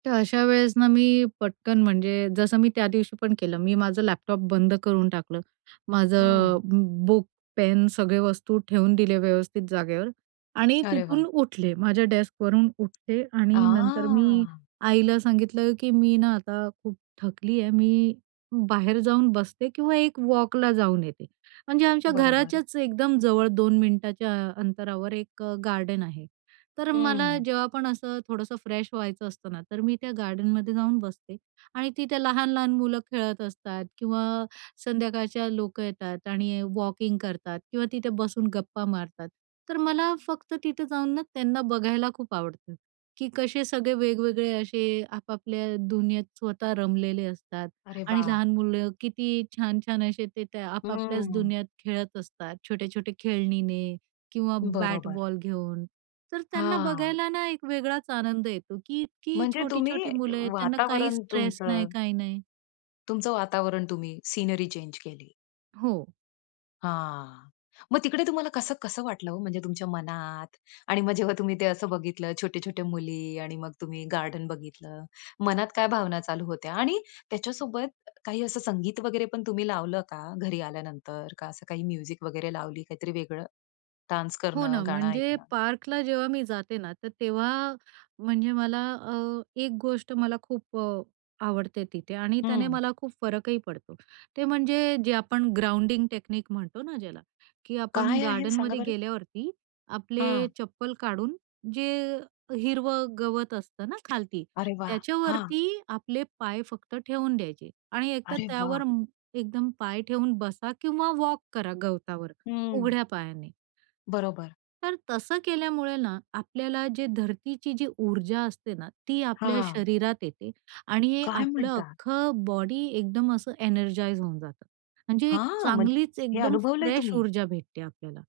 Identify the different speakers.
Speaker 1: तर अशा वेळेस ना, मी पटकन म्हणजे जसं मी त्या दिवशी पण केलं मी माझा लॅपटॉप बंद करून टाकला, माझं
Speaker 2: हं.
Speaker 1: बु बुक, पेन, सगळ्या वस्तू ठेवून दिल्या व्यवस्थित जागेवर आणि
Speaker 2: अरे वा!
Speaker 1: तिथून उठले. माझ्या डेस्कवरून उठले आणि नंतर मी
Speaker 2: आह!
Speaker 1: आईला सांगितलं की, "मी ना आता खूप थकले आहे, मी बाहेर जाऊन बसते किंवा एक वॉकला जाऊन येते." म्हणजे आमच्या
Speaker 2: बरोबर.
Speaker 1: घराच्याच एकदम जवळ 2 मिनिटांच्या अंतरावर एक गार्डन आहे. तर मला
Speaker 2: हं.
Speaker 1: जेव्हा पण असं थोडंसं फ्रेश व्हायचं असतं ना, तर मी त्या गार्डनमध्ये जाऊन बसते आणि तिथे लहान-लहान मुलं खेळत असतात किंवा संध्याकाळचे लोकं येतात आणि वॉकिंग करतात किंवा तिथे बसून गप्पा मारतात. तर मला फक्त तिथे जाऊन ना, त्यांना बघायला खूप आवडतं, की कसे सगळे वेगवेगळे असे आपापल्या दुनियेत स्वतः रमलेले असतात
Speaker 2: अरे
Speaker 1: आणि
Speaker 2: वा!
Speaker 1: लहान मुलं किती छान-छान असे ते त्या आपापल्याच
Speaker 2: हं.
Speaker 1: दुनियेत खेळत असतात, छोट्या-छोट्या खेळण्यांनी किंवा
Speaker 2: बरोबर.
Speaker 1: बॅट-बॉल घेऊन. तर त्यांना
Speaker 2: हां.
Speaker 1: बघायला ना, एक वेगळाच आनंद येतो, की इतकी
Speaker 2: म्हणजे तुम्ही
Speaker 1: छोटी-छोटी मुलं आहेत, त्यांना काही
Speaker 2: वातावरण
Speaker 1: स्ट्रेस नाही,
Speaker 2: तुमचं
Speaker 1: काही नाही.
Speaker 2: तुमचं वातावरण तुम्ही सीनरी चेंज केली.
Speaker 1: हो.
Speaker 2: हां. मग तिकडे तुम्हाला कसं-कसं वाटलं ओ? म्हणजे तुमच्या मनात आणि मग जेव्हा तुम्ही ते असं बघितलं, छोट्या-छोट्या मुली आणि मग तुम्ही गार्डन बघितलं. मनात काय भावना चालू होत्या? आणि त्याच्यासोबत काही असं संगीत वगैरे पण तुम्ही लावलं का घरी आल्यानंतर? का असं काही म्युझिक वगैरे लावली? काहीतरी वेगळं डान्स
Speaker 1: हो
Speaker 2: करणं,
Speaker 1: ना.
Speaker 2: गाणं
Speaker 1: म्हणजे
Speaker 2: ऐकणं?
Speaker 1: पार्कला जेव्हा मी जाते ना, तर तेव्हा म्हणजे मला अ, एक गोष्ट मला खूप अ, आवडते तिथे आणि त्याने
Speaker 2: हं.
Speaker 1: मला खूप फरकही पडतो. ते म्हणजे जे आपण ग्राउंडिंग टेक्निक म्हणतो ना, ज्याला, की आपण
Speaker 2: काय आहे सांगा
Speaker 1: गार्डनमध्ये
Speaker 2: बरं?
Speaker 1: गेल्यावरती आपले
Speaker 2: हां.
Speaker 1: चप्पल काढून जे हिरवं गवत असतं ना खालती,
Speaker 2: अरे वा! हां.
Speaker 1: त्याच्यावरती आपले पाय फक्त ठेवून द्यायचे आणि एकतर
Speaker 2: अरे वा!
Speaker 1: त्यावर एकदम पाय ठेवून बसा किंवा वॉक करा गवतावर
Speaker 2: हं.
Speaker 1: उघड्या पायाने.
Speaker 2: बरोबर.
Speaker 1: तर तसं केल्यामुळे ना, आपल्याला जे धरतीची जी ऊर्जा असते ना, ती आपल्या
Speaker 2: हां.
Speaker 1: शरीरात येते आणि
Speaker 2: काय
Speaker 1: आपलं
Speaker 2: म्हणता?
Speaker 1: अख्खं बॉडी एकदम असं एनर्जाइज होऊन जातं. म्हणजे एक
Speaker 2: हां, म्हणजे
Speaker 1: चांगलीच
Speaker 2: हे
Speaker 1: एकदम
Speaker 2: अनुभवलंय
Speaker 1: फ्रेश
Speaker 2: तुम्ही?
Speaker 1: ऊर्जा भेटते आपल्याला.